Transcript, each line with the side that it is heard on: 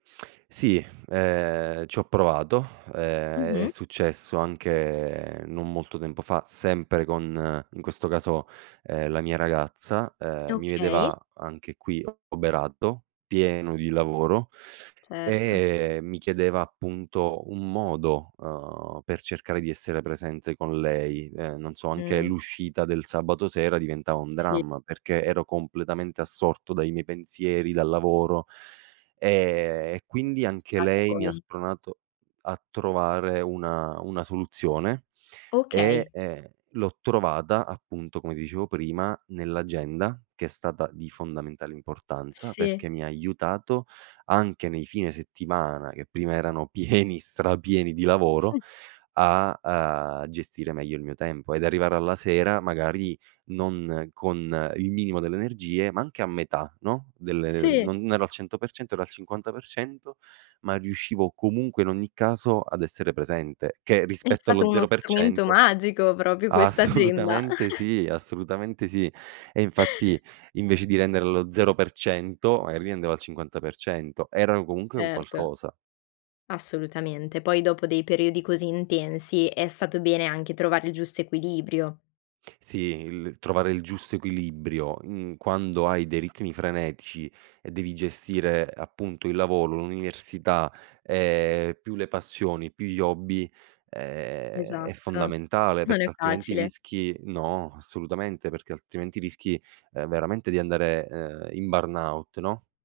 right: Sì, ehm, ci ho provato. Ehm, è
left: Mh-mh.
right: successo anche non molto tempo fa sempre con, in questo caso, ehm, la mia ragazza: ehm, mi
left: Okay.
right: vedeva anche qui oberato, pieno di lavoro
left: Certo.
right: e mi chiedeva appunto un modo, uhm, per cercare di essere presente con lei. Ehm, non so anche
left: Mh.
right: l'uscita del sabato sera diventava un
left: Sì.
right: dramma, perché ero completamente assorto dai miei pensieri, dal lavoro; ehm, e quindi anche
left: [unintelligible]
right: lei mi ha
left: poi.
right: spronato a trovare una una soluzione, e,
left: Okay.
right: ehm, l'ho trovata appunto come dicevo prima, nell'agenda che è stata di fondamentale importanza,
left: Sì.
right: perché mi ha aiutato anche nei fine settimana, che prima erano pieni, strapieni di lavoro, a, uhm, gestire meglio il mio tempo ed arrivare alla sera magari non con il minimo delle energie ma anche a metà, no, delle, ehm
left: Sì.
right: non ero al 100%, ero al 50%, ma riuscivo comunque in ogni caso ad essere presente, che
left: È
right: rispetto allo
left: stato uno
right: zero per
left: strumento
right: cento
left: magico proprio questa agenda.
right: assolutamente sì, assolutamente sì. E infatti invece di rendere lo 0% magari rendevo al 50%. Era comunque un
left: Certo.
right: qualcosa.
left: Assolutamente. Poi dopo dei periodi così intensi è stato bene anche trovare il giusto equilibrio.
right: Sì, il trovare il giusto equilibrio in quando hai dei ritmi frenetici e devi gestire appunto il lavoro, l'università, ehm, più le passioni, più gli hobby, ehm, è
left: Esatto.
right: fondamentale
left: Non
right: perché
left: è
right: altrimenti
left: facile.
right: rischi no, assolutamente perché altrimenti rischi, ehm, veramente di andare, ehm, in burnout, no.